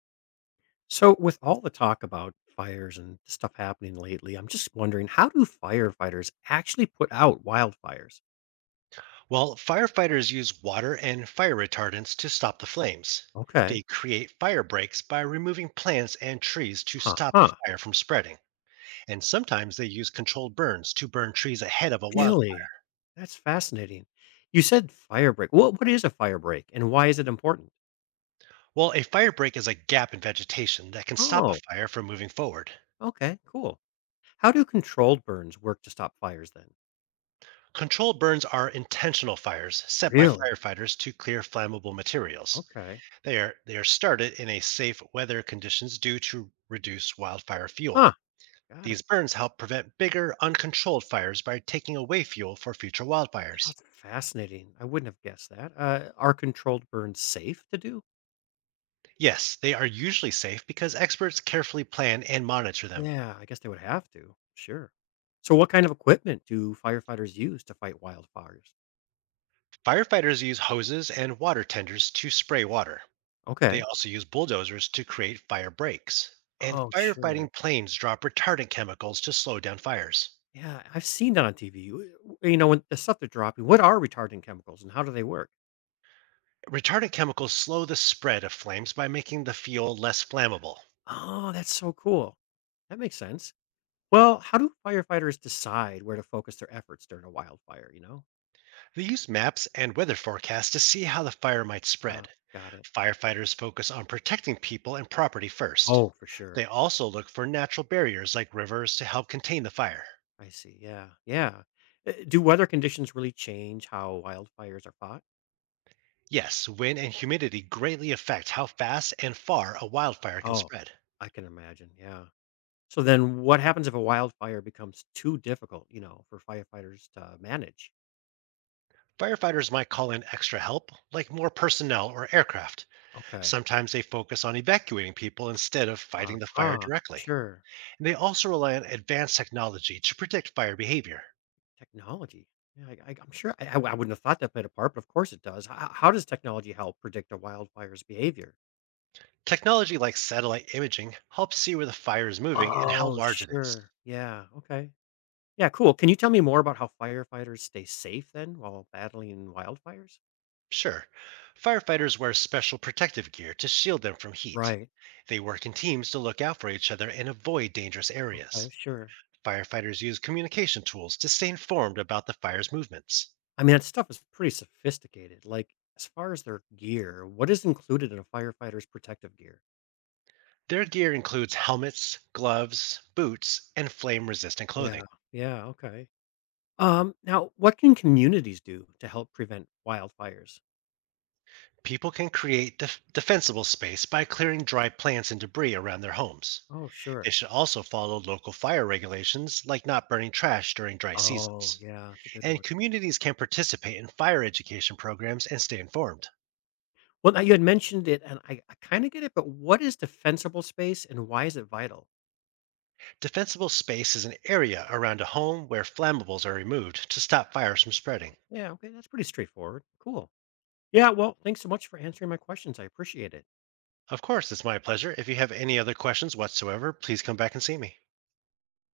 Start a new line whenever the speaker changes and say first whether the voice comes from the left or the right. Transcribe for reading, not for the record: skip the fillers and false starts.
left: So, with all the talk about fires and stuff happening lately, I'm just wondering, how do firefighters actually put out wildfires?
right: Well, firefighters use water and fire retardants to stop the flames.
left: Okay.
right: They create fire breaks by removing plants and trees to
left: Huh,
right: stop the
left: huh.
right: fire from spreading. And sometimes they use controlled burns to burn trees ahead of a wildfire.
left: Really? That's fascinating. You said fire break. What is a fire break and why is it important?
right: Well, a fire break is a gap in vegetation that can stop a
left: Oh,
right: fire from moving forward.
left: okay. Cool. How do controlled burns work to stop fires then?
right: Controlled burns are intentional fires set by
left: Really?
right: firefighters to clear flammable materials.
left: Okay.
right: They are started in a safe weather conditions due to reduce wildfire
left: Huh.
right: fuel.
left: Got
right: These
left: it.
right: burns help prevent bigger, uncontrolled fires by taking away fuel for future wildfires.
left: That's fascinating. I wouldn't have guessed that. Are controlled burns safe to do?
right: Yes, they are usually safe because experts carefully plan and monitor them.
left: Yeah, I guess they would have to. Sure. So what kind of equipment do firefighters use to fight wildfires?
right: Firefighters use hoses and water tenders to spray water. They
left: Okay.
right: also use bulldozers to create fire breaks. And
left: Oh, sure.
right: firefighting planes drop retardant chemicals to slow down fires.
left: Yeah, I've seen that on TV. You know, when the stuff they're dropping, what are retardant chemicals and how do they work?
right: Retardant chemicals slow the spread of flames by making the fuel less flammable.
left: Oh, that's so cool. That makes sense. Well, how do firefighters decide where to focus their efforts during a wildfire?
right: They use maps and weather forecasts to see how the fire might
left: Oh,
right: spread.
left: got it.
right: Firefighters focus on protecting people and property first.
left: Oh, for
right: They
left: sure.
right: also look for natural barriers like rivers to help contain the fire.
left: I see. Yeah. Yeah. Do weather conditions really change how wildfires are fought?
right: Yes, wind and humidity greatly affect how fast and far a wildfire can
left: Oh,
right: spread.
left: I can imagine. Yeah. So then what happens if a wildfire becomes too difficult, for firefighters to manage?
right: Firefighters might call in extra help, like more personnel or aircraft.
left: Okay.
right: Sometimes they focus on evacuating people instead of fighting the fire
left: Aha,
right: directly.
left: sure.
right: And they also rely on advanced technology to predict fire behavior.
left: Technology. Yeah, I'm sure I wouldn't have thought that played a part, but of course it does. How does technology help predict a wildfire's behavior?
right: Technology like satellite imaging helps see where the fire is moving and how
left: Oh,
right: large it is.
left: sure. Yeah. Okay. Yeah, cool. Can you tell me more about how firefighters stay safe then while battling wildfires?
right: Sure, firefighters wear special protective gear to shield them from heat.
left: Right.
right: They work in teams to look out for each other and avoid dangerous
left: Okay.
right: areas.
left: Sure.
right: Firefighters use communication tools to stay informed about the fire's movements.
left: I mean, that stuff is pretty sophisticated. Like, as far as their gear, what is included in a firefighter's protective gear?
right: Their gear includes helmets, gloves, boots, and flame resistant clothing.
left: Yeah. Yeah. Okay. Now, what can communities do to help prevent wildfires?
right: People can create defensible space by clearing dry plants and debris around their homes.
left: Oh,
right: They
left: sure.
right: should also follow local fire regulations, like not burning trash during dry
left: Oh,
right: seasons.
left: yeah. That's a good
right: And
left: one.
right: communities can participate in fire education programs and stay informed.
left: Well, now you had mentioned it, and I kind of get it, but what is defensible space and why is it vital?
right: Defensible space is an area around a home where flammables are removed to stop fires from spreading.
left: Yeah, okay, that's pretty straightforward. Cool. Yeah, well, thanks so much for answering my questions. I appreciate it.
right: Of course, it's my pleasure. If you have any other questions whatsoever, please come back and see me.